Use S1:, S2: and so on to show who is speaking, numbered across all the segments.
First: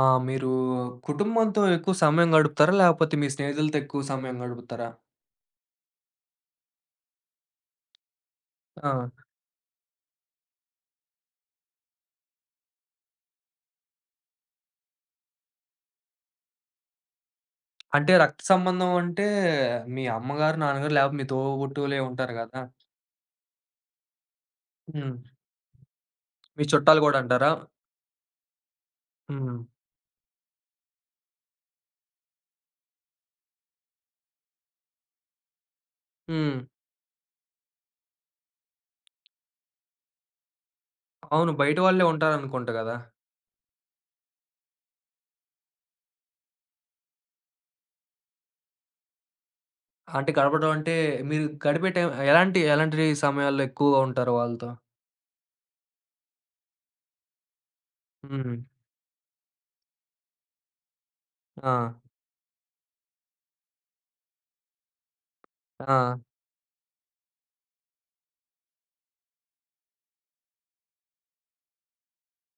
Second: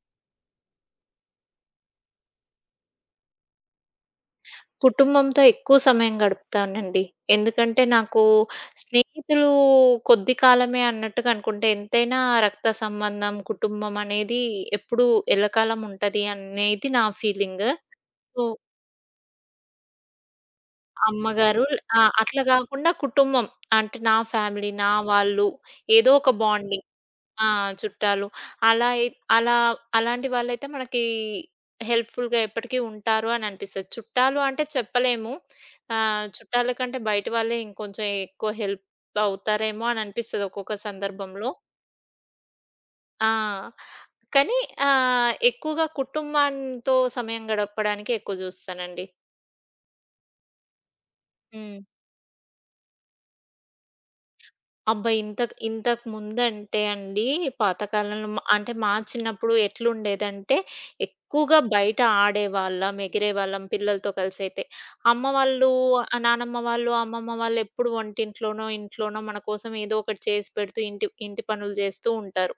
S1: ఆ! మీరు కుటుంబంతో ఎక్కువ సమయం గడుపుతారా? లేపోతే మీ స్నేహితులతో ఎక్కువ సమయం గడుపుతారా?
S2: కుటుంబంతో ఎక్కువ సమయం గడుపుతానండి. ఎందుకంటే నాకు
S1: ఆ!
S2: స్నేహితులు కొద్ది కాలమే అన్నట్టుగా అనుకుంటే ఎంతైనా రక్త సంబంధం, కుటుంబం అనేది ఎప్పుడూ ఎల్లకాలం ఉంటది అనేది నా ఫీలింగ్.
S1: అంటే రక్త
S2: సో,
S1: సంబంధం అంటే మీ అమ్మగారు, నాన్నగారు లేకపోతే మీ
S2: అమ్మగారు.
S1: తోబుట్టువులే
S2: ఆ!
S1: ఉంటారు
S2: అట్లా
S1: గదా!
S2: గాకుండా కుటుంబం అంటే నా ఫ్యామిలీ, నా
S1: హ్మ్.
S2: వాళ్ళు, ఏదో ఒక
S1: మీ
S2: బాండింగ్.
S1: చుట్టాలు గూడా
S2: ఆ!
S1: అంటారా?
S2: చుట్టాలు. అలా అయి అలా
S1: హ్మ్.
S2: అలాంటి వాళ్ళైతే మనకి హెల్ప్‌ఫుల్‌గా ఎప్పటికీ ఉంటారు అని అనిపిస్తది. చుట్టాలు అంటే చెప్పలేము.
S1: హ్మ్.
S2: చుట్టాల కంటే బయట వాళ్ళే ఇంకొంచెం ఎక్కువ హెల్ప్ అవుతారేమో అని అనిపిస్తది ఒక్కొక్క సందర్భంలో.
S1: అవును. బయట వాళ్ళే ఉంటారనుకుంటా గదా!
S2: ఆ! కానీ ఎక్కువగా కుటుంబంతో సమయం గడపడానికి ఎక్కువ చూస్తానండి.
S1: అంటే గడపడం అంటే మీరు
S2: హ్మ్.
S1: గడిపే టైం ఎలాంటి ఎలాంటి సమయాల్లో ఎక్కువగా ఉంటారు వాళ్ళతో?
S2: అబ్బా! ఇంతకు ఇంతకు ముందంటే అండి, పాత కాలంలో మ
S1: హ్మ్.
S2: అంటే మా చిన్నప్పుడు ఎట్లుండేదంటే, ఎక్కువగా
S1: ఆ!
S2: బయట ఆడేవాళ్ళం, ఎగిరేవాళ్ళం పిల్లలతో కలిసైతే. అమ్మ వాళ్ళు,
S1: ఆ!
S2: నానమ్మ వాళ్ళు, అమ్మమ్మ వాళ్ళు ఎప్పుడు వంటింట్లోనో, ఇంట్లోనో మన కోసం ఏదో ఒకటి చేసి పెడుతూ, ఇంటి ఇంటి పనులు చేస్తూ ఉంటారు.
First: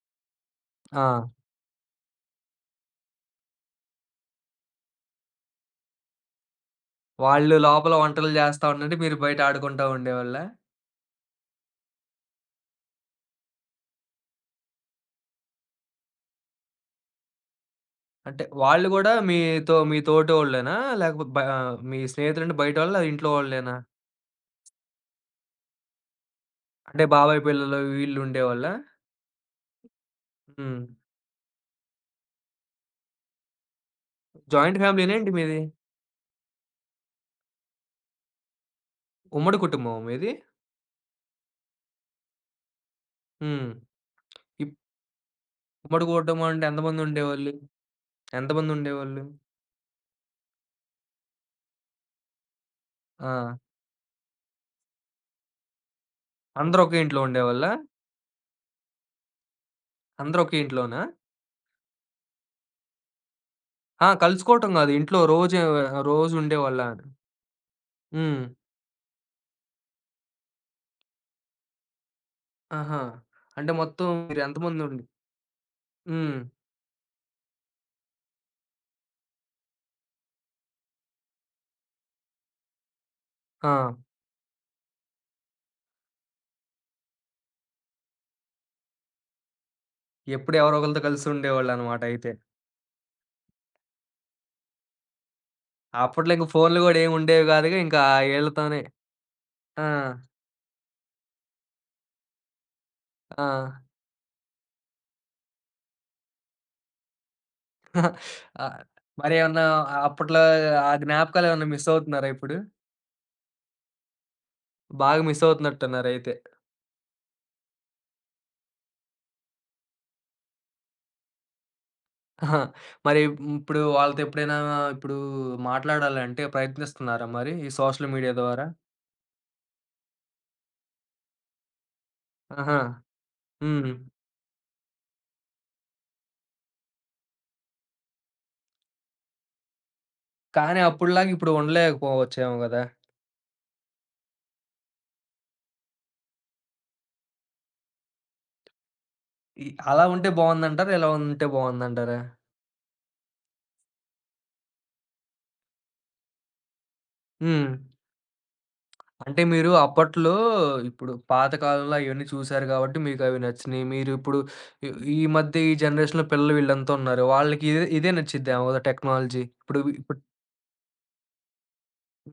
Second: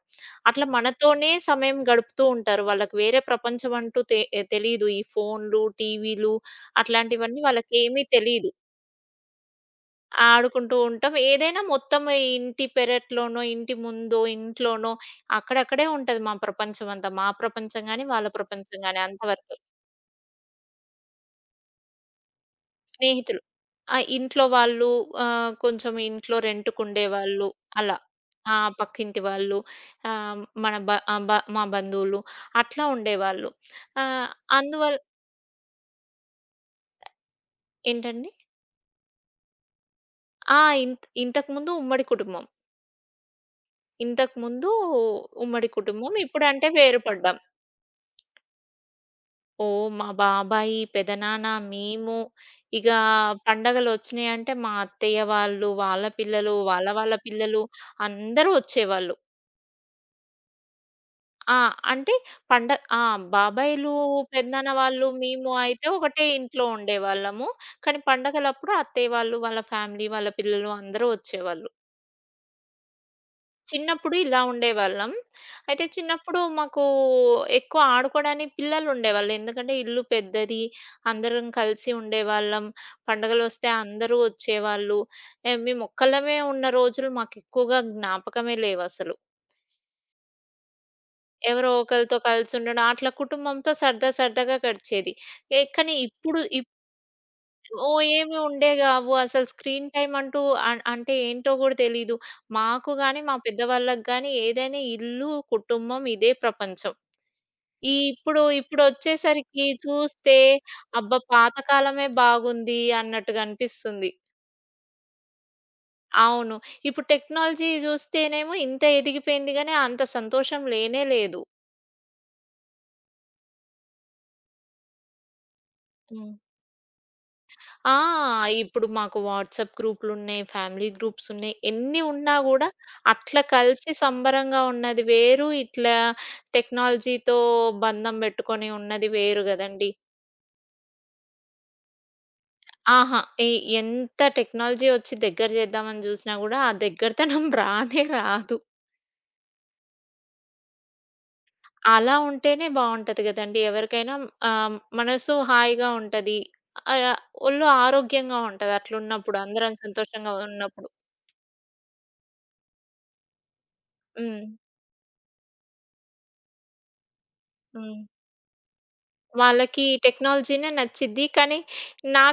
S2: అట్లా
S1: ఆ!
S2: మనతోనే సమయం గడుపుతూ ఉంటారు. వాళ్ళకి వేరే ప్రపంచం అంటూ తెలీదు. ఈ ఫోన్‌లు, టీవీలు అట్లాంటివన్నీ
S1: వాళ్ళు లోపల
S2: వాళ్ళకేమీ
S1: వంటలు
S2: తెలీదు.
S1: జేస్తా ఉండండి. మీరు బయట ఆడుకుంటా ఉండేవాళ్ళా?
S2: ఆడుకుంటూ ఉంటాం. ఏదైనా మొత్తం ఈ ఇంటి పెరట్లోనో, ఇంటి ముందో, ఇంట్లోనో అక్కడక్కడే ఉంటది మా ప్రపంచం అంతా. మా ప్రపంచం గాని, వాళ్ళ
S1: అంటే
S2: ప్రపంచం
S1: వాళ్ళు
S2: గాని
S1: గూడా
S2: అంతవరకే.
S1: మీతో మీ తోటోళ్ళేనా? లేకపోతే మీ స్నేహితులంటే బయటోళ్ళా? ఇంట్లో
S2: స్నేహితులు.
S1: వాళ్ళేనా?
S2: ఆ! ఇంట్లో వాళ్ళు, కొంచెం ఇంట్లో
S1: అంటే బాబాయ్
S2: రెంట్‌కుండేవాళ్ళు,
S1: పిల్లలు
S2: అలా.
S1: వీళ్ళు
S2: ఆ!
S1: ఉండేవాళ్ళా?
S2: పక్కింటి వాళ్ళు, ఆహ్, మన
S1: హ్మ్.
S2: బ ఆహ్, బ మా బంధువులు అట్లా ఉండేవాళ్ళు. ఆహ్,
S1: జాయింట్
S2: అందువల్ల,
S1: ఫ్యామిలీ‌నా ఏంటి మీది?
S2: ఏంటండి?
S1: ఉమ్మడి కుటుంబమా మీది?
S2: ఆ! ఇంతకుముందు ఉమ్మడి కుటుంబం.
S1: హ్మ్.
S2: ఇంతకుముందు
S1: ఇప్ ఉమ్మడి కుటుంబం అంటే
S2: ఇప్పుడంటే
S1: ఎంతమంది
S2: వేరుపడ్డాం.
S1: ఉండేవాళ్ళు? ఎంతమంది ఉండేవాళ్ళు?
S2: ఓహ్! మా బాబాయి, పెదనాన్న, మేము, ఇగ
S1: ఆ!
S2: పండగలొచ్చినాయంటే మా అత్తయ్య వాళ్ళు, వాళ్ళ పిల్లలు,
S1: అందరూ
S2: వాళ్ళ
S1: ఒకే
S2: వాళ్ళ
S1: ఇంట్లో
S2: పిల్లలు
S1: ఉండేవాళ్ళా?
S2: అందరూ వచ్చేవాళ్ళు.
S1: అందరూ ఒకే ఇంట్లోనా?
S2: ఆ! అంటే పండ ఆ! బాబాయిలు,
S1: ఆ! కలుసుకోవటం
S2: పెదనాన్న
S1: గాదు.
S2: వాళ్ళు,
S1: ఇంట్లో
S2: మేము
S1: రోజు
S2: అయితే ఒకటే
S1: రోజు
S2: ఇంట్లో
S1: ఉండేవాళ్ళా?
S2: ఉండేవాళ్ళము. కానీ
S1: హ్మ్.
S2: పండగలప్పుడు అత్తయ్య వాళ్ళు, వాళ్ళ ఫ్యామిలీ, వాళ్ళ పిల్లలు అందరూ వచ్చేవాళ్ళు.
S1: ఆహా! అంటే మొత్తం
S2: చిన్నప్పుడు ఇలా
S1: మీరు ఎంతమంది ఉండి
S2: ఉండేవాళ్ళం. అయితే
S1: హ్మ్.
S2: చిన్నప్పుడు మాకు ఎక్కువ ఆడుకోవడానికి పిల్లలుండేవాళ్ళు. ఎందుకంటే ఇల్లు పెద్దది. అందరం కలిసి ఉండేవాళ్ళం. పండుగలొస్తే
S1: ఆ!
S2: అందరూ ఒచ్చేవాళ్ళు. మేమొక్కళ్ళమే ఉన్న రోజులు మాకెక్కువగా జ్ఞాపకమే లేవసలు.
S1: ఎప్పుడు ఎవరో ఒకళ్ళతో కలిసి
S2: ఎవరో
S1: ఉండేవాళ్ళనమాట
S2: ఒకళ్ళతో
S1: అయితే.
S2: కలిసుండడం అట్లా కుటుంబంతో సరదా సరదాగా గడిచేది. కానీ
S1: అప్పట్లో
S2: ఇప్పుడు
S1: ఇంక ఫోన్‌లు గూడా ఏముండేవి గాదుగా. ఇంకా
S2: ఓహ్!
S1: ఆ
S2: ఏమి
S1: ఈళ్ళతోనే.
S2: ఉండేగావు. అసలు
S1: ఆ!
S2: స్క్రీన్ టైమ్ అంటూ అన్ అంటే ఏంటో గూడా తెలీదు. మాకు గాని, మా
S1: ఆ!
S2: పెద్దవాళ్ళకి గాని ఏదైనా ఇల్లు, కుటుంబం ఇదే ప్రపంచం. ఈ ఇప్పుడు
S1: ఆహ్, మరేమన్నా
S2: ఇప్పుడొచ్చేసరికి చూస్తే
S1: అప్పట్లో ఆ
S2: అబ్బా! పాత
S1: జ్ఞాపకాలేమన్నా మిస్
S2: కాలమే
S1: అవుతున్నారా ఇప్పుడు?
S2: బాగుంది అన్నట్టుగా అనిపిస్తుంది.
S1: బాగా మిస్ అవుతున్నట్టున్నారయితే.
S2: అవును. ఇప్పుడు టెక్నాలజీ జూస్తేనేమో ఇంత ఎదిగిపోయింది గానీ, అంత సంతోషం లేనే లేదు.
S1: ఆహా! మరి హ్మ్, ఇప్పుడు వాళ్ళతో ఎప్పుడైనా ఇప్పుడు
S2: హ్మ్.
S1: మాట్లాడాలంటే ప్రయత్నిస్తున్నారా మరి ఈ
S2: ఆ!
S1: సోషల్ మీడియా ద్వారా?
S2: ఇప్పుడు మాకు వాట్సాప్ గ్రూపులున్నాయి. ఫ్యామిలీ గ్రూప్సున్నాయి. ఎన్ని ఉన్నా గూడా
S1: ఆహా!
S2: అట్లా
S1: హ్మ్.
S2: కలిసి సంబరంగా ఉన్నది వేరు. ఇట్లా టెక్నాలజీతో బంధం బెట్టుకొని ఉన్నది వేరు గదండీ.
S1: కానీ అప్పుడులాగా ఇప్పుడు ఉండలేకపోవచ్చేమో గదా!
S2: ఆహా! ఎ ఎంత టెక్నాలజీ ఒచ్చి దగ్గర జేద్దామని జూసినా గూడా ఆ దగ్గరతనం రానే రాదు.
S1: అలా ఉంటే బావుందంటారా? ఇలా ఉంటే
S2: అలా
S1: బావుందంటారా?
S2: ఉంటేనే బావుంటది గదండీ. ఎవరికైనా ఆహ్, మనసు హాయిగా ఉంటది. ఆహ్, ఒళ్ళు
S1: హ్మ్.
S2: ఆరోగ్యంగా ఉంటది అట్లున్నప్పుడు,
S1: అంటే మీరు
S2: అందరం
S1: అప్పట్లో
S2: సంతోషంగా ఉన్నప్పుడు.
S1: ఇప్పుడు పాత కాలంలో అయన్నీ చూసారు గాబట్టి మీకవి నచ్చినియి. మీరిప్పుడు
S2: హ్మ్.
S1: ఈ ఈ మధ్య ఈ జనరేషన్‌లో పిల్లలు వీళ్ళంతా ఉన్నారు. వాళ్ళకి ఇదే
S2: హ్మ్.
S1: ఇదే నచ్చిద్దేమో గదా! టెక్నాలజీ. ఇప్పుడు
S2: వాళ్ళకి ఈ
S1: ఇప్పుడు
S2: టెక్నాలజీనే నచ్చిద్ది. కానీ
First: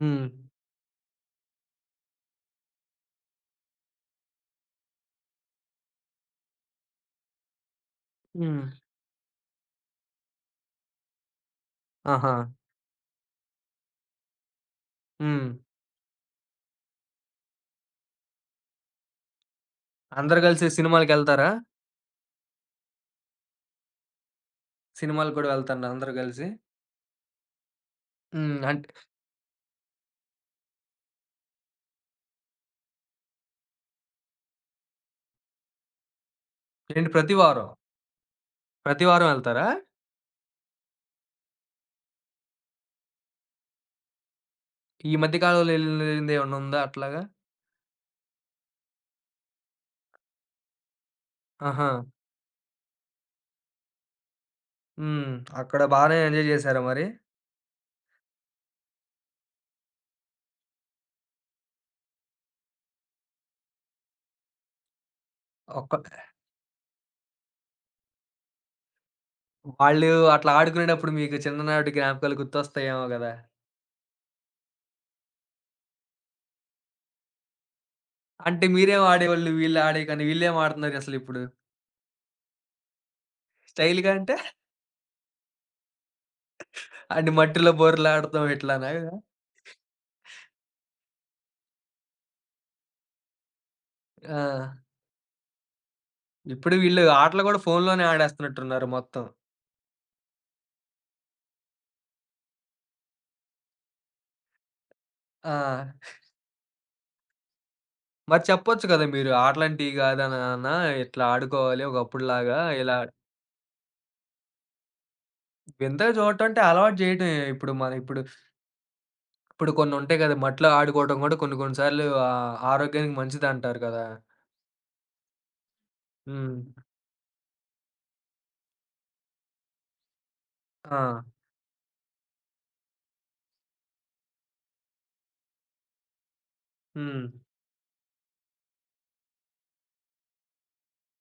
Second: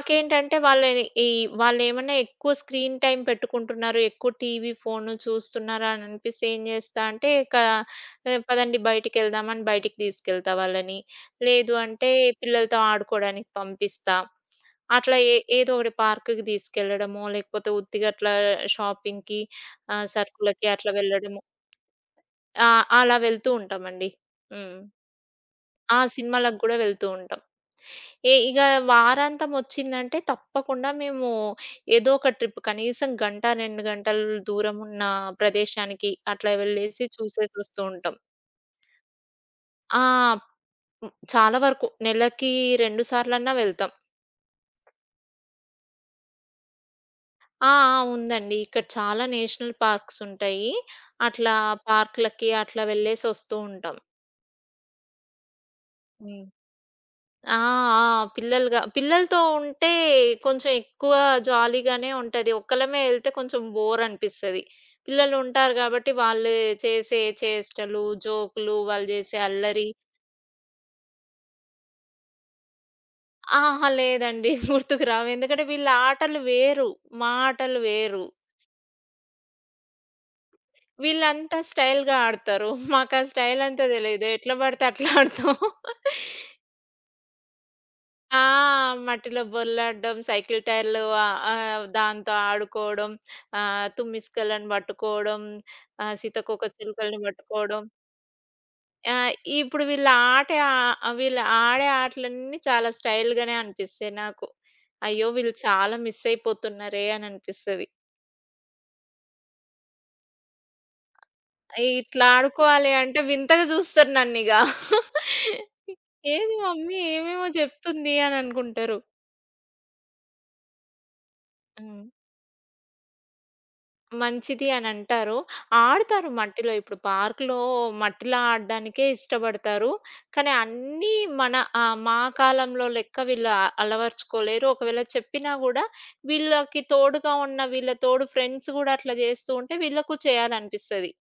S1: హ్మ్.
S2: వాళ్ళని ఈ వాళ్ళేమన్నా ఎక్కువ స్క్రీన్ టైమ్ పెట్టుకుంటున్నారు, ఎక్కువ టీవీ, ఫోను చూస్తున్నారా అని అనిపిస్తే ఏం చేస్తా అంటే, ఇక
S1: హ్మ్.
S2: పదండి బయటికెళ్దాం అని బయటికి తీసుకెళ్తా వాళ్ళని. లేదు అంటే
S1: ఆహా!
S2: పిల్లలతో ఆడుకోవడానికి పంపిస్తా. అట్లా
S1: హ్మ్.
S2: ఏదో ఒకటి పార్క్‌కి తీసుకెళ్లడమో, లేకపోతే ఉత్తిగా అట్లా షాపింగ్‌కి,
S1: అందరూ గలిసి
S2: సరుకులకి అట్లా వెళ్ళడము.
S1: సినిమాలకెళ్తారా?
S2: ఆ! అలా వెళ్తూ ఉంటామండి. హ్మ్.
S1: సినిమాలకు గూడా వెళ్తారా
S2: ఆ!
S1: అందరూ గలిసి?
S2: సినిమాలకు గూడా వెళ్తూ ఉంటాం. ఏ
S1: హ్మ్.
S2: ఇగ
S1: అంటే
S2: వారాంతమొచ్చిందంటే తప్పకుండా మేము ఏదో ఒక ట్రిప్ కనీసం గంట, 2 గంటలు దూరమున్న ప్రదేశానికి అట్లా వెళ్ళేసి
S1: ఏంటి ప్రతి వారం?
S2: చూసేసొస్తూ ఉంటాం.
S1: ప్రతి వారం వెళ్తారా?
S2: ఆ! హ్మ్. చాలా వరకు నెలకి 2 సార్లన్నా వెళ్తాం.
S1: ఈ మధ్య కాలంలో ఎళ్ళిందేమన్నా ఉందా అట్లాగా?
S2: ఆ! ఆ! ఉందండి. ఇక్కడ చాలా నేషనల్ పార్క్సుంటాయి. అట్లా
S1: ఆహా!
S2: పార్క్‌లకి అట్లా వెళ్ళేసొస్తూ ఉంటాం.
S1: హ్మ్. అక్కడ బానే
S2: హ్మ్.
S1: ఎంజాయ్ జేసారా మరి?
S2: ఆ! ఆ! పిల్లలుగా పిల్లలతో ఉంటే కొంచెం ఎక్కువ జాలీగానే ఉంటది. ఒక్కళ్ళమే ఎళ్తే కొంచెం బోర్ అనిపిస్తది. పిల్లలు ఉంటారు
S1: ఒక్క
S2: గాబట్టి వాళ్ళు చేసే చేష్టలు, జోకులు, వాళ్ళు జేసే అల్లరి.
S1: వాళ్ళు అట్లా ఆడుకునేటప్పుడు మీకు చిన్ననాటి జ్ఞాపకాలు గుర్తొస్తాయేమో గదా!
S2: అహా! లేదండి. గుర్తుకు రావు. ఎందుకంటే వీళ్ళ ఆటలు వేరు. మా ఆటలు వేరు.
S1: అంటే మీరేం ఆడేవాళ్ళు? వీళ్ళు ఆడే కానీ వీళ్ళేం ఆడుతున్నారు అసలిప్పుడు?
S2: వీళ్ళంతా స్టైల్‌గా ఆడతారు. మాకా స్టైల్ అంతా
S1: స్టైల్‌గా
S2: తెలీదు.
S1: అంటే
S2: ఎట్లా పడితే అట్లా ఆడతాం.
S1: అంటే మట్టిలో
S2: ఆ!
S1: బోర్లాడటం ఇట్లానా?
S2: మట్టిలో బొర్లాడడం, సైకిల్ టైర్‌లు ఆహ్, ఆహ్, దాంతో ఆడుకోవడం,
S1: ఆ!
S2: తుమ్మిస్కలను పట్టుకోవడం, సీతకోక
S1: ఇప్పుడు వీళ్ళు
S2: చిలుకల్ని
S1: ఆటలు గూడా
S2: పట్టుకోవడం.
S1: ఫోన్‌లోనే ఆడేస్తున్నట్టున్నారు మొత్తం.
S2: ఆహ్, ఇప్పుడు వీళ్ళ ఆట ఆహ్, వీళ్ళు ఆడే ఆటలన్నీ చాలా స్టైల్‌గానే అనిపిస్తాయి నాకు. అయ్యో! వీళ్ళు
S1: ఆ!
S2: చాలా మిస్ అయిపోతున్నారే అని అనిపిస్తది.
S1: మరి చెప్పొచ్చు కదా! మీరు "ఆటలంటియి కాదా నాన్న ఇట్లా ఆడుకోవాలి
S2: ఇట్లా
S1: ఒకప్పుడులాగా"
S2: ఆడుకోవాలి
S1: ఇలా
S2: అంటే వింతగా చూస్తారు నన్నిగా.
S1: వింతగా చూడటం
S2: ఏది
S1: అంటే అలవాటు
S2: మమ్మీ
S1: చేయటమే.
S2: ఏమేమో
S1: ఇప్పుడు మన
S2: చెప్తుంది
S1: ఇప్పుడు
S2: అని అనుకుంటారు.
S1: ఇప్పుడు కొన్ని ఉంటాయి కదా! మట్టిలో ఆడుకోవడం గూడా కొన్ని కొన్ని
S2: హ్మ్.
S1: సార్లు ఆరోగ్యానికి మంచిదంటారు కదా!
S2: మంచిది అనంటారు. ఆడతారు
S1: హ్మ్.
S2: మట్టిలో. ఇప్పుడు పార్క్‌లో మట్టిలో ఆడడానికే ఇష్టపడతారు. కానీ
S1: ఆ!
S2: అన్నీ మన మా కాలంలో లెక్క వీళ్ళు అలవరుచుకోలేరు. ఒకవేళ చెప్పినా గూడా వీళ్ళకి
S1: హ్మ్.
S2: తోడుగా ఉన్న వీళ్ళ తోడు ఫ్రెండ్స్ గూడా అట్లా జేస్తూ ఉంటే వీళ్ళకు చేయాలనిపిస్తది.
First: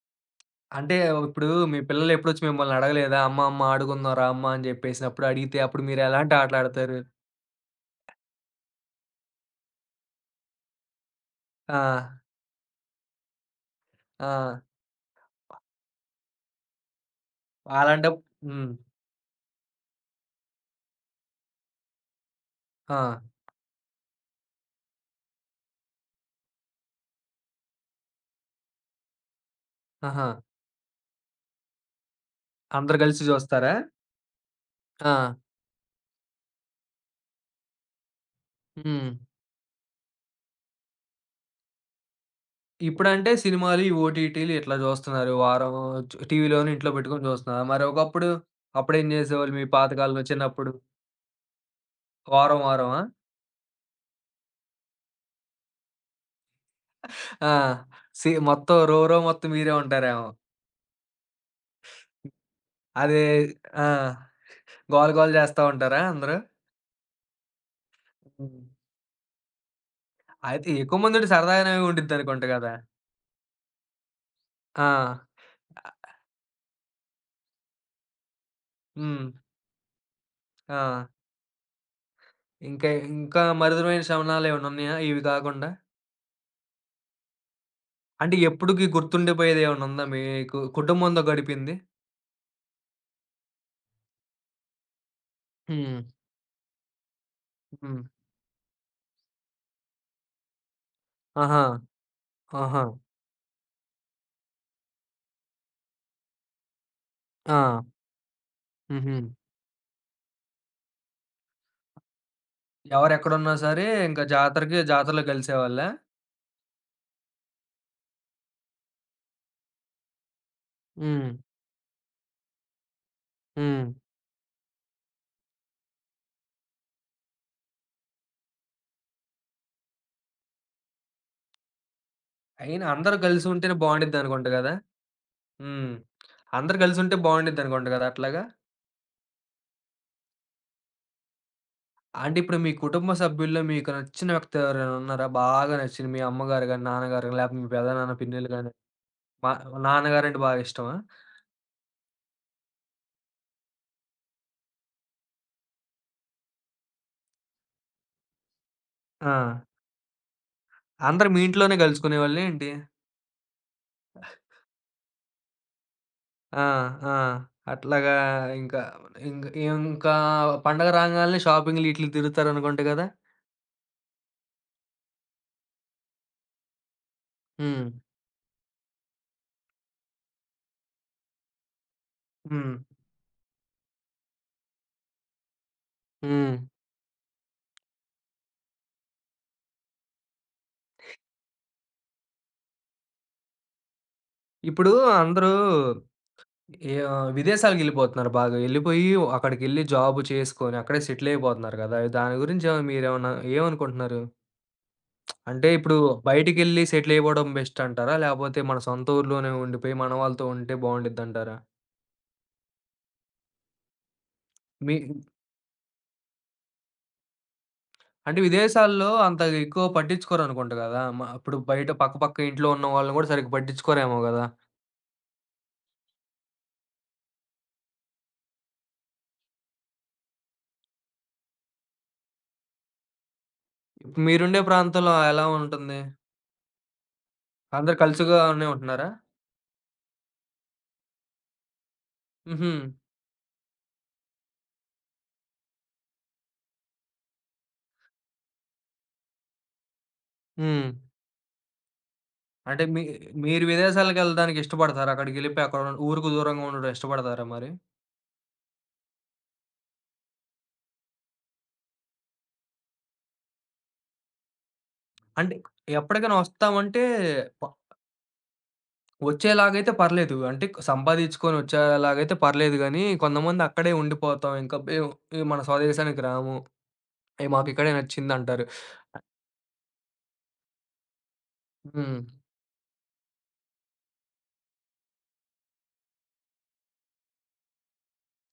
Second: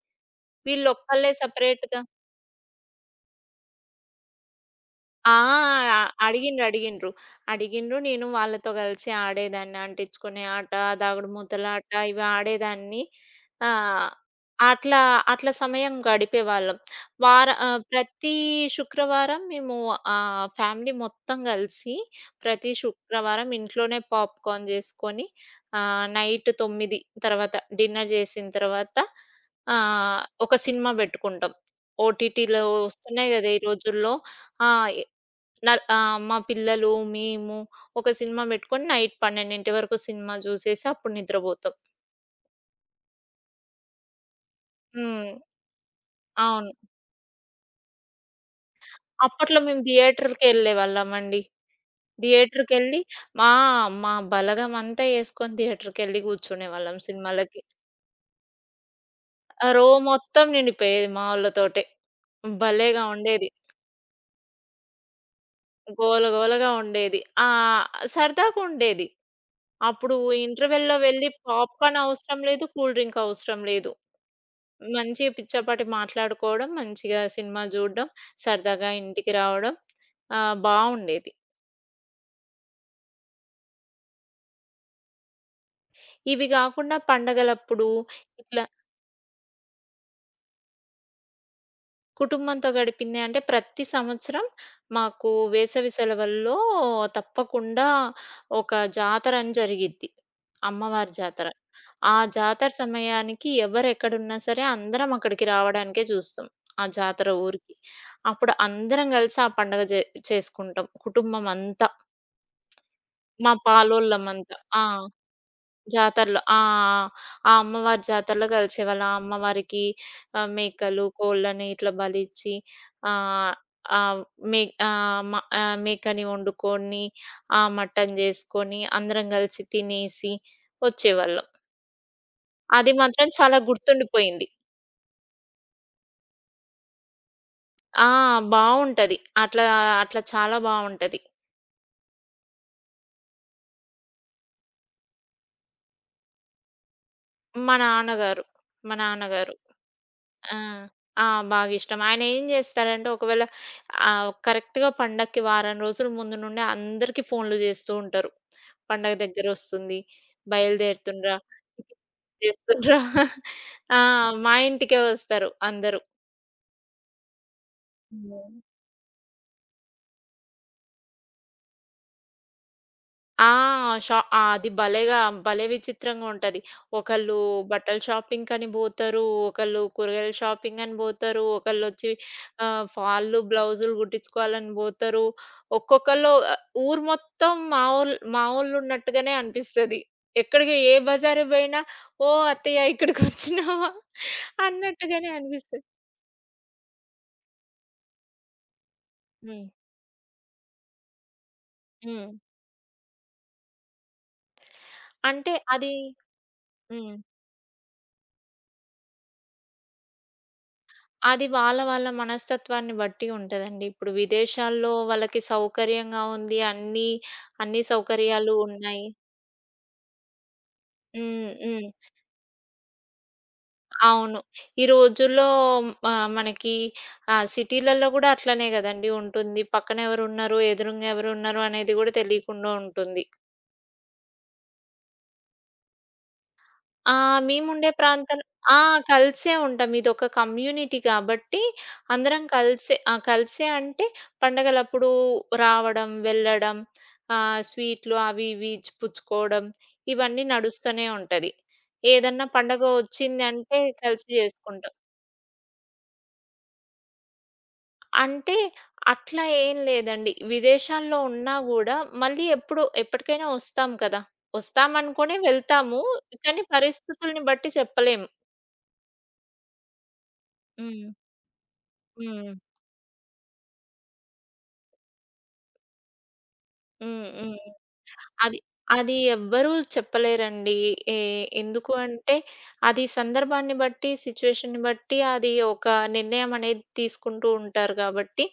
S1: అంటే
S2: వీళ్ళొక్కళ్ళే
S1: ఇప్పుడు మీ
S2: సెపరేట్‌గా.
S1: పిల్లలెప్పుడొచ్చి మిమ్మల్ని అడగలేదా? "అమ్మ, అమ్మ ఆడుకుందాం రా అమ్మ" అని జెప్పేసినప్పుడు
S2: ఆ!
S1: అడిగితే అప్పుడు మీరెలాంటి
S2: అడిగిండ్రు.
S1: ఆటలాడతారు?
S2: అడిగిండ్రు. అడిగిండ్రు. నేను వాళ్ళతో కలిసి ఆడేదాన్ని. అంటించుకునే ఆట,
S1: ఆ!
S2: దాగుడుమూతలాట ఇవి ఆడేదాన్ని. ఆహ్,
S1: ఆ!
S2: అట్లా అట్లా సమయం గడిపేవాళ్ళం.
S1: అలాంటప్
S2: ప్రతి
S1: హ్మ్.
S2: శుక్రవారం మేము, ఫ్యామిలీ మొత్తం కలిసి ప్రతి
S1: ఆ!
S2: శుక్రవారం ఇంట్లోనే పాప్‌కార్న్ జేసుకొని, నైట్ 9 తర్వాత డిన్నర్ జేసిన తర్వాత ఆహ్,
S1: ఆహా!
S2: ఒక సినిమా బెట్టుకుంటాం. ఓటీటీలో
S1: అందరూ కలిసి
S2: వస్తున్నాయి గదా ఈ
S1: జూస్తారా?
S2: రోజుల్లో. ఆ!
S1: ఆ!
S2: మా పిల్లలు, మేము ఒక సినిమా పెట్టుకొని
S1: హ్మ్.
S2: నైట్ 12:00 వరకు సినిమా చూసేసి అప్పుడు నిద్రపోతాం.
S1: ఇప్పుడంటే సినిమాలు, ఈ ఓటీటీలు ఇట్లా
S2: హ్మ్.
S1: జూస్తున్నారు. వారం టీవీలోను
S2: అవును.
S1: ఇంట్లో పెట్టుకొని జూస్తున్నారు. మరి ఒకప్పుడు అప్పుడేం జేసేవాళ్ళు
S2: అప్పట్లో
S1: మీ
S2: మేము
S1: పాతకాలంలో చిన్నప్పుడు?
S2: థియేటర్‌కెళ్ళేవాళ్ళమండి.
S1: వారం
S2: థియేటర్‌కెళ్ళి
S1: వారమా?
S2: మా మా బలగం అంతా ఏసుకొని థియేటర్‌కెళ్ళి కూర్చునేవాళ్ళం
S1: ఆ!
S2: సినిమాలకి.
S1: మొత్తం రో రో మొత్తం
S2: ఆ
S1: మీరే
S2: రో
S1: ఉంటారేమో.
S2: మొత్తం నిండిపోయేది మా వోళ్ళతోటే. భలేగా
S1: అదే
S2: ఉండేది.
S1: ఆ! గోల గోల జేస్తా ఉంటారా
S2: గోల
S1: అందరూ?
S2: గోలగా ఉండేది. ఆ!
S1: హ్మ్.
S2: సరదాగుండేది. అప్పుడు
S1: అయితే
S2: ఇంటర్వెల్‌లో
S1: ఎక్కువ మందుంటే
S2: వెళ్లి
S1: సరదాగానే
S2: పాప్‌కార్న్ అవసరం
S1: ఉండిద్దనుకుంట
S2: లేదు,
S1: గదా!
S2: కూల్ డ్రింక్ అవసరం లేదు.
S1: ఆ!
S2: మంచిగా పిచ్చాపాటి
S1: ఆహ్,
S2: మాట్లాడుకోవడం, మంచిగా సినిమా జూడడం, సరదాగా
S1: హ్మ్.
S2: ఇంటికి రావడం,
S1: ఆ!
S2: బావుండేది.
S1: ఇంకా ఇంకా మధురమైన క్షమణాలేమన్నా ఉన్నాయా ఇవి గాకుండా?
S2: ఇవి గాకుండా పండగలప్పుడు
S1: అంటే
S2: ఇట్లా
S1: ఎప్పటికి గుర్తుండిపోయేదేమన్నా ఉందా మీకు కుటుంబంతో గడిపింది?
S2: కుటుంబంతో గడిపినయి అంటే ప్రతి సంవత్సరం మాకు వేసవి
S1: హ్మ్.
S2: సెలవుల్లో తప్పకుండా
S1: హ్మ్.
S2: ఒక జాతరని జరిగిద్ది. అమ్మవారి జాతర.
S1: ఆహా!
S2: ఆ జాతర
S1: ఆహా!
S2: సమయానికి ఎవరెక్కడున్నా సరే అందరం అక్కడికి రావడానికే జూస్తాం. ఆ జాతర ఊరికి.
S1: ఆ!
S2: అప్పుడు అందరం
S1: హుహు.
S2: గలిసి ఆ పండగ చేసుకుంటాం, కుటుంబం అంతా. మా
S1: ఎవరెక్కడున్నా సరే ఇంక
S2: పాలోళ్ళమంతా.
S1: జాతరకి
S2: ఆ!
S1: జాతరలో కలిసేవాళ్ళా?
S2: జాతరలో. ఆ! ఆ! ఆ అమ్మవారి జాతరలో కలిసేవాళ్ళం. ఆ అమ్మవారికి మేకలు,
S1: హ్మ్.
S2: కోళ్ళని ఇట్లా బలిచ్చి, ఆహ్,
S1: హ్మ్.
S2: ఆహ్, మే ఆహ్, మ ఆహ్, మేకని వండుకొని, ఆ మటన్ జేసుకొని, అందరం కలిసి తినేసి వచ్చేవాళ్ళం.
S1: అయినా
S2: అది
S1: అందరూ
S2: మాత్రం చాలా
S1: కలిసుంటేనే బావుండిద్దనుకుంట
S2: గుర్తుండిపోయింది.
S1: గదా! హ్మ్. అందరూ కలిసుంటే బావుండిద్దనుకుంట గదా!
S2: ఆ!
S1: అట్లాగా?
S2: బావుంటది. అట్లా అట్లా చాలా బావుంటది.
S1: అంటే ఇప్పుడు మీ కుటుంబ సభ్యుల్లో మీకు నచ్చిన వ్యక్తి ఎవరైనా ఉన్నారా? బాగా నచ్చింది మీ అమ్మగారు గాని, నాన్నగారు గాని, లేకపోతే మీ
S2: మా
S1: పెదనాన్న,
S2: నాన్నగారు.
S1: పిన్నిలు గాని
S2: మా
S1: మా
S2: నాన్నగారు.
S1: నాన్నగారంటే
S2: ఆ!
S1: బాగా ఇష్టమా?
S2: ఆ! బాగిష్టం. ఆయనేం జేస్తారంటే, ఒకవేళ కరెక్ట్‌గా పండక్కి వారం రోజుల ముందు నుండే అందరికీ ఫోన్లు జేస్తూ ఉంటారు. "పండగ
S1: ఆ!
S2: దగ్గరొస్తుంది.
S1: అందరూ
S2: బయలుదేరుతుండ్రా,
S1: మీ ఇంట్లోనే కలుసుకునేవాళ్ళా ఏంటి?
S2: చేస్తుండ్రా." ఆ! మా ఇంటికే వస్తారు అందరూ.
S1: ఆ! ఆ! అట్లాగా
S2: హ్మ్.
S1: ఇంకా ఇంక ఇంకా పండగ రాంగాల్నే షాపింగ్‌లు ఈటిలకి తిరుగుతారనుకుంట గదా?
S2: ఆ! అది భలేగా, భలే విచిత్రంగా ఉంటది. ఒకళ్ళు
S1: హ్మ్.
S2: బట్టల షాపింగ్‌కని బోతరు, ఒకళ్ళు కూరగాయల షాపింగని బోతరు, ఒకళ్ళొచ్చి
S1: హ్మ్.
S2: ఫాల్‌లు, బ్లౌజులు గుట్టించుకోవాలని బోతరు. ఒక్కొక్కళ్ళు
S1: హ్మ్.
S2: ఆహ్, ఊరు మొత్తం మావోళ్ళు మావోళ్ళున్నట్టుగానే అనిపిస్తది. ఎక్కడికి ఏ బజారుకి బోయినా, "ఓ అత్తయ్య ఇక్కడికొచ్చినావా"
S1: ఇప్పుడు
S2: అన్నట్టుగానే
S1: అందరూ
S2: అనిపిస్తది.
S1: విదేశాలకెళ్ళిపోతున్నారు బాగా. ఎళ్ళిపోయి
S2: హ్మ్.
S1: అక్కడికెళ్ళి జాబ్ చేసుకొని, అక్కడే సెటిల్ అయిపోతున్నారు గదా!
S2: హ్మ్.
S1: దాని గురించి ఏమైనా మీరేమన్నా ఏమనుకుంటున్నారు?
S2: అంటే
S1: అంటే
S2: అది
S1: ఇప్పుడు బయటికెళ్ళి
S2: హ్మ్.
S1: సెటిలయిపోవడం బెస్ట్ అంటారా? లేపోతే మన సొంత ఊర్లోనే ఉండిపోయి మన వాళ్ళతో ఉంటే
S2: అది
S1: బావుండిద్దంటారా?
S2: వాళ్ళ వాళ్ళ మనస్తత్వాన్ని బట్టి ఉంటదండి. ఇప్పుడు విదేశాల్లో
S1: మీ
S2: వాళ్ళకి సౌకర్యంగా ఉంది. అన్ని
S1: అంటే
S2: సౌకర్యాలు
S1: విదేశాల్లో
S2: ఉన్నాయి.
S1: అంత ఎక్కువ పట్టించుకోరనుకుంట గదా!
S2: హ్మ్.
S1: ఇప్పుడు
S2: హ్మ్.
S1: బయట పక్క పక్క ఇంట్లో ఉన్న వాళ్ళని గూడా సరిగ్గా పట్టించుకోరేమో
S2: అవును.
S1: గదా!
S2: ఈ రోజుల్లో మనకి సిటీలలో గూడా అట్లనే గదండీ ఉంటుంది. పక్కన ఎవరున్నారు, ఎదురుంగా ఎవరున్నారు అనేది గూడా తెలీకుండా ఉంటుంది.
S1: ఇప్పుడు మీరుండే ప్రాంతంలో ఎలా ఉంటుంది?
S2: ఆ! మేముండే
S1: అందరూ
S2: ప్రాంతం,
S1: కలిసిగానే
S2: ఆ!
S1: ఉంటున్నారా?
S2: కలిసే ఉంటాం. ఇదొక కమ్యూనిటీ కాబట్టి అందరం
S1: హుహు.
S2: కలిసే, ఆ! కలిసే అంటే పండగలప్పుడు రావడం, వెళ్ళడం, స్వీట్లు అవి ఇవి ఇచ్చి పుచ్చుకోవడం, ఇవన్నీ
S1: హ్మ్.
S2: నడుస్తూనే ఉంటది. ఏదన్నా పండగ
S1: అంటే మీరు
S2: వచ్చిందంటే కలిసి
S1: విదేశాలకెళ్ళడానికి
S2: చేసుకుంటాం.
S1: ఇష్టపడతారా? అక్కడికెళ్ళిపోయి అక్కడ ఉన్న- ఊరుకు దూరంగా ఉండడం ఇష్టపడతారా మరి?
S2: అంటే అట్లా ఏం లేదండి. విదేశాల్లో ఉన్నా గూడా మళ్ళీ ఎప్పటికైనా వస్తాం కదా! వస్తామనుకునే
S1: అంటే
S2: వెళ్తాము.
S1: ఎప్పటికైనా
S2: కానీ
S1: ఒస్తామంటే
S2: పరిస్థితుల్ని
S1: ప
S2: బట్టి చెప్పలేము.
S1: వచ్చేలాగైతే పర్లేదు. అంటే
S2: హ్మ్.
S1: సంపాదించుకొనొచ్చేలాగైతే
S2: హ్మ్.
S1: పర్లేదు గానీ, కొంతమంది అక్కడే ఉండిపోతాం. ఇంకా ఇగ మన స్వదేశానికి రాము.
S2: హ్మ్.
S1: "ఏయ్!
S2: హ్మ్.
S1: మాకిక్కడే
S2: అది
S1: నచ్చిందంటారు."
S2: అది ఎవ్వరూ చెప్పలేరండి. ఏ ఎందుకు
S1: హ్మ్.
S2: అంటే, అది సందర్భాన్ని బట్టి, సిచ్యుయేషన్‌ని బట్టి అది ఒక నిర్ణయం అనేది తీసుకుంటూ ఉంటారు గాబట్టి,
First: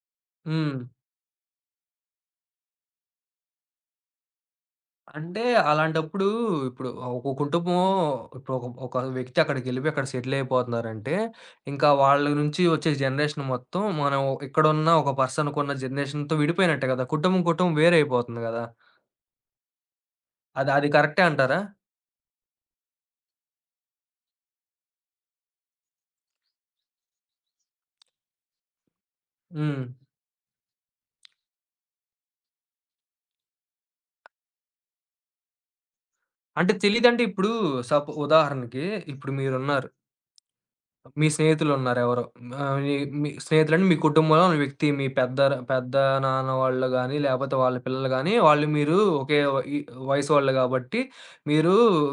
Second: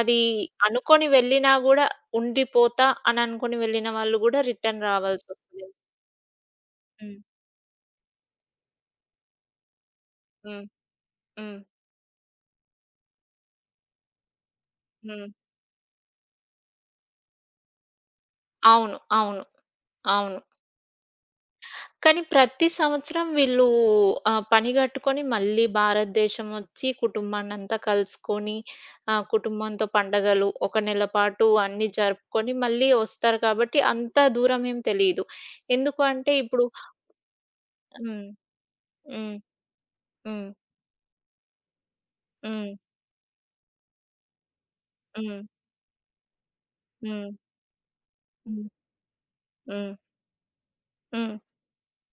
S2: అది
S1: హ్మ్.
S2: అనుకోని వెళ్ళినా గూడా ఉండిపోతా అని అనుకుని వెళ్ళిన వాళ్ళు గూడా రిటర్న్
S1: అంటే
S2: రావాల్సొస్తది.
S1: అలాంటప్పుడు ఇప్పుడు
S2: హ్మ్.
S1: ఒక కుటుంబం ఇప్పుడు ఒక ఒక వ్యక్తి అక్కడికెళ్ళిపోయి అక్కడ సెటిల్
S2: హ్మ్.
S1: అయిపోతున్నారంటే,
S2: హ్మ్.
S1: ఇంకా వాళ్ళ నుంచి వచ్చే జనరేషన్ మొత్తం మనం ఇక్కడున్న ఒక
S2: హ్మ్.
S1: పర్సన్‌కున్న జనరేషన్‌తో విడిపోయినట్టే కదా! కుటుంబం, కుటుంబం వేరైపోతుంది గదా!
S2: అవును. అవును. అవును.
S1: అది అది కరెక్టే అంటారా?
S2: కానీ ప్రతి సంవత్సరం వీళ్ళు పని గట్టుకొని మళ్ళీ భారతదేశం వచ్చి కుటుంబాన్నంతా కలుసుకొని,
S1: హ్మ్.
S2: కుటుంబంతో పండగలు ఒక నెల పాటు అన్నీ జరుపుకొని మళ్ళీ వస్తారు కాబట్టి అంత దూరం ఏం తెలీదు. ఎందుకు అంటే ఇప్పుడు
S1: అంటే తెలీదంటే ఇప్పుడు
S2: హ్మ్.
S1: ఉదాహరణకి ఇప్పుడు
S2: హ్మ్.
S1: మీరున్నారు.
S2: హ్మ్.
S1: మీ స్నేహితులున్నారెవరో.
S2: హ్మ్.
S1: ఆహ్, మీ మీ స్నేహితులంటే మీ కుటుంబంలోని వ్యక్తి మీ పెద్ద
S2: హ్మ్.
S1: పెద్ద నాన్న వాళ్ళు గాని,
S2: హ్మ్.
S1: లేపోతే వాళ్ళ పిల్లలు గాని, వాళ్ళు
S2: హ్మ్.
S1: మీరు ఒకే వ ఈ
S2: హ్మ్.
S1: వయసు వాళ్ళు గాబట్టి, మీరు,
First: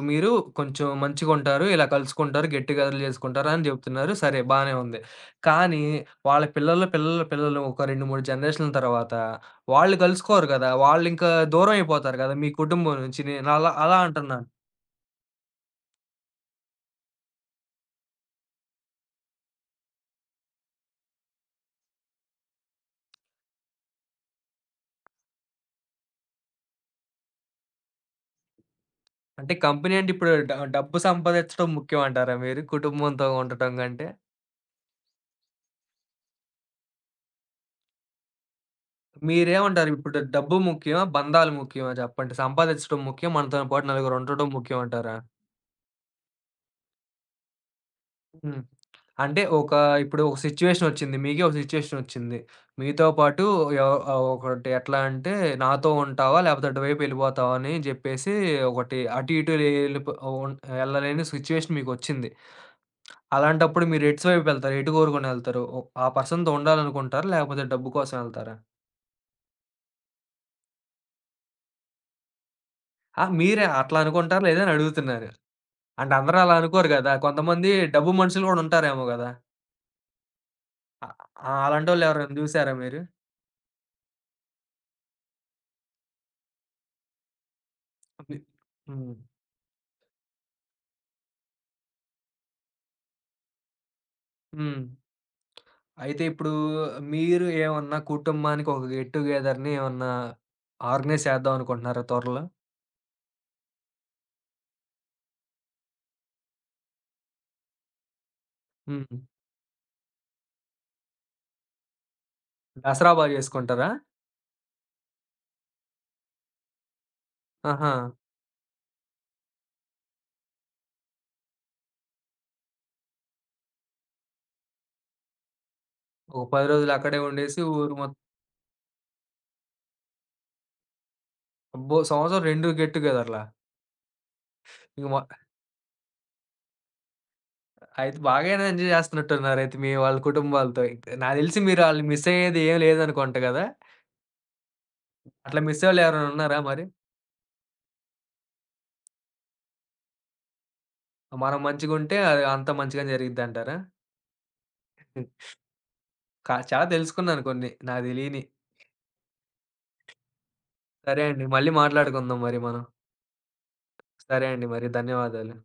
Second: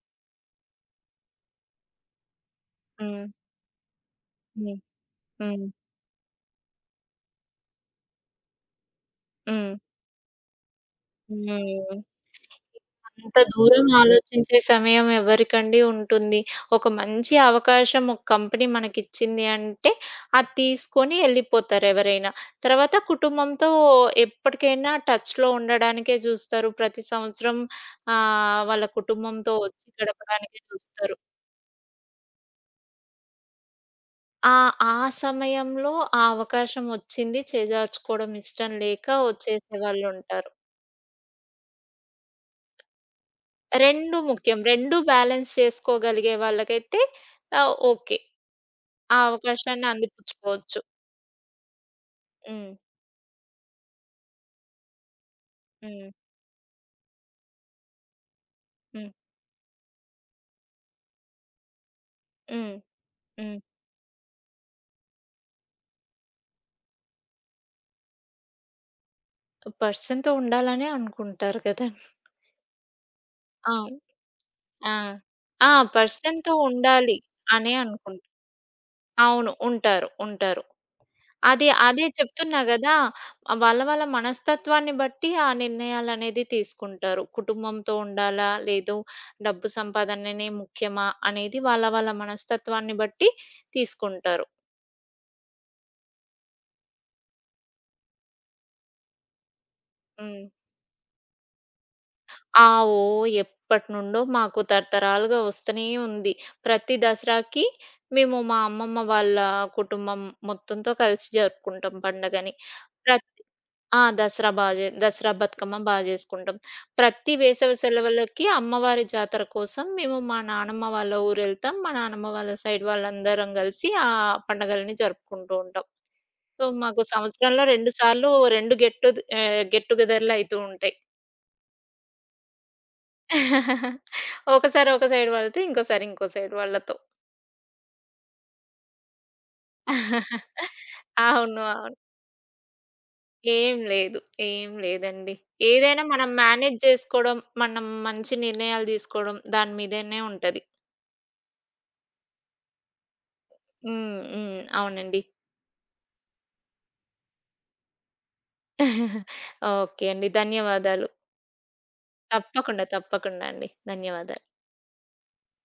S1: మీరు కొంచెం మంచిగుంటారు, ఇలా కలుసుకుంటారు, గెట్ టుగెదర్‌లు
S2: హ్మ్.
S1: జేసుకుంటారు అని జెప్తున్నారు. సరే బానే
S2: హ్మ్.
S1: ఉంది.
S2: హ్మ్.
S1: కానీ వాళ్ళ పిల్లల పిల్లల పిల్లలు ఒక 2, 3 జనరేషన్‌ల తర్వాత
S2: హ్మ్.
S1: వాళ్ళు కలుసుకోరు గదా! వాళ్ళింకా
S2: హ్మ్.
S1: దూరం
S2: హ్మ్.
S1: అయిపోతారు గదా! మీ కుటుంబం నుంచి.
S2: అంత
S1: నేనలా అలా
S2: దూరం
S1: అలా అంటున్నాను.
S2: ఆలోచించే సమయం ఎవరికండి ఉంటుంది. ఒక మంచి అవకాశం ఒక కంపెనీ మనకిచ్చింది అంటే, అది తీసుకొని ఎళ్ళిపోతారు ఎవరైనా. తర్వాత కుటుంబంతో ఎప్పటికైనా టచ్‌లో ఉండడానికే చూస్తారు. ప్రతి సంవత్సరం వాళ్ళ
S1: అంటే
S2: కుటుంబంతో వచ్చి
S1: కంపెనీ అంటే ఇప్పుడు
S2: గడపడానికే
S1: డబ్బు
S2: చూస్తారు.
S1: సంపాదిచ్చడం ముఖ్యం అంటారా మీరు? కుటుంబంతో ఉండటం కంటే?
S2: ఆ! ఆ సమయంలో ఆ అవకాశం వచ్చింది చేజార్చుకోవడం ఇష్టం లేక
S1: మీరేమంటారు? ఇప్పుడు
S2: వచ్చేసేవాళ్ళుంటారు.
S1: డబ్బు ముఖ్యమా? బంధాలు ముఖ్యమా చెప్పండి? సంపాదిచ్చడం ముఖ్యం. మనతో పాటు నలుగురు
S2: 2
S1: ఉండటం
S2: ముఖ్యం.
S1: ముఖ్యం
S2: 2
S1: అంటారా?
S2: బ్యాలెన్స్ చేసుకోగలిగే వాళ్ళకైతే ఓకే.
S1: హ్మ్.
S2: ఆ
S1: అంటే
S2: అవకాశాన్ని
S1: ఇప్పుడు ఒక
S2: అందిపుచ్చుకోవచ్చు.
S1: సిట్యుయేషన్ వచ్చింది. మీకే ఒక సిట్యుయేషన్ వచ్చింది.
S2: హ్మ్.
S1: మీతో పాటు ఒకటి ఎట్లా అంటే నాతో
S2: హ్మ్.
S1: ఉంటావా? లేకపోతే అటువైపు వెళ్ళిపోతావా? అని జెప్పేసి ఒకటి
S2: హ్మ్.
S1: అటు ఇటు ఎళ్ళిపో ఉన్ ఎళ్ళలేని సిట్యుయేషన్ మీకొచ్చింది.
S2: హ్మ్. హ్మ్.
S1: అలాంటప్పుడు మీరు ఎటు వైపు వెళ్తారు? ఎటు కోరుకొని ఎళ్తారు? ఆ పర్సన్‌తో ఉండాలనుకుంటారా? లేకపోతే డబ్బు కోసం ఎళ్తారా?
S2: పర్సన్‌తో ఉండాలనే అనుకుంటారు కదండీ!
S1: ఆ! మీరే అట్లా
S2: అవును.
S1: అనుకుంటారా? లేదా అని
S2: ఆ!
S1: అడుగుతున్నాను.
S2: ఆ!
S1: అంటే అందరూ
S2: పర్సన్‌తో
S1: అలా అనుకోరు గదా!
S2: ఉండాలి
S1: కొంతమంది
S2: అనే
S1: డబ్బు
S2: అనుకుంట.
S1: మనుషులు గూడా ఉంటారేమో గదా!
S2: అవును. ఉంటారు. ఉంటారు.
S1: అ ఆ!
S2: అదే,
S1: అలాంటోళ్ళు
S2: అదే
S1: ఎవరైనా
S2: చెప్తున్నా
S1: జూసారా
S2: గదా!
S1: మీరు?
S2: వాళ్ళ వాళ్ళ మనస్తత్వాన్ని బట్టి ఆ నిర్ణయాలనేది తీసుకుంటారు. కుటుంబంతో
S1: మీ
S2: ఉండాలా? లేదు
S1: హ్మ్.
S2: డబ్బు సంపాదననే ముఖ్యమా? అనేది వాళ్ళ వాళ్ళ మనస్తత్వాన్ని బట్టి తీసుకుంటారు.
S1: హ్మ్. అయితే ఇప్పుడు మీరు ఏమన్నా కుటుంబానికి ఒక గెట్ టుగెదర్‌ని ఏమన్నా
S2: హ్మ్.
S1: ఆర్గనైజ్ చేద్దాం అనుకుంటున్నారా త్వరలో?
S2: ఆ! ఓహ్! ఎప్పటినుండో మాకు తరతరాలుగా వస్తనే ఉంది. ప్రతి దసరాకి మేము మా అమ్మమ్మ
S1: హ్మ్.
S2: వాళ్ళ కుటుంబం మొత్తంతో కలిసి జరుపుకుంటాం పండగని.
S1: దసరా బా
S2: ప్రతి
S1: జేసుకుంటారా?
S2: ఆ! దసరా బా జే దసరా బతుకమ్మ బా జేసుకుంటాం. ప్రతి వేసవి
S1: ఆహా!
S2: సెలవులకి అమ్మవారి జాతర కోసం మేము మా నానమ్మ వాళ్ళ ఊరెళ్తాం. మా నానమ్మ వాళ్ళ సైడ్ వాళ్ళందరం గలిసి ఆ పండగలని జరుపుకుంటూ ఉంటాం.
S1: ఒక
S2: సో,
S1: 10 రోజులు
S2: మాకు
S1: అక్కడే ఉండేసి
S2: సంవత్సరంలో 2
S1: ఊరు మొత్తం
S2: సార్లు 2 గెట్ టుగెదర్‌లు అయితూ ఉంటాయి.
S1: అబ్బో! సంవత్సరం 2 గెట్ టుగెదర్‌లా?
S2: ఒకసారి ఒక
S1: ఇంక మొ
S2: సైడ్ వాళ్ళతో, ఇంకోసారి ఇంకో సైడ్ వాళ్ళతో.
S1: అయితే బాగానే ఎంజాయ్ చేస్తున్నట్టున్నారైతే మీ వాళ్ళ కుటుంబాలతో. నాకు తెలిసి
S2: అవును.
S1: మీరు
S2: అవును.
S1: ఆళ్ళని మిస్ అయ్యేది ఏం లేదనుకుంట గదా!
S2: ఏం లేదు. ఏం లేదండి.
S1: అట్లా మిస్ అయ్యేవాళ్ళు
S2: ఏదైనా
S1: ఎవరైనా
S2: మనం
S1: ఉన్నారా
S2: మేనేజ్
S1: మరి?
S2: చేసుకోవడం, మనం మంచి నిర్ణయాలు తీసుకోవడం దాని మీదనే ఉంటది.
S1: మనం మంచిగుంటే అది అంతా మంచిగానే జరిగిద్దంటారా?
S2: హ్మ్. హ్మ్. అవునండి.
S1: హ్మ్. చాలా తెలుసుకున్నాను కొన్ని నాకు తెలియనియి.
S2: ఓకే అండి. ధన్యవాదాలు.
S1: సరే అండి. మళ్ళీ మాట్లాడుకుందాం మరి మనం.
S2: తప్పకుండా, తప్పకుండా అండి. ధన్యవాదాలు.
S1: సరే అండి మరి. ధన్యవాదాలు.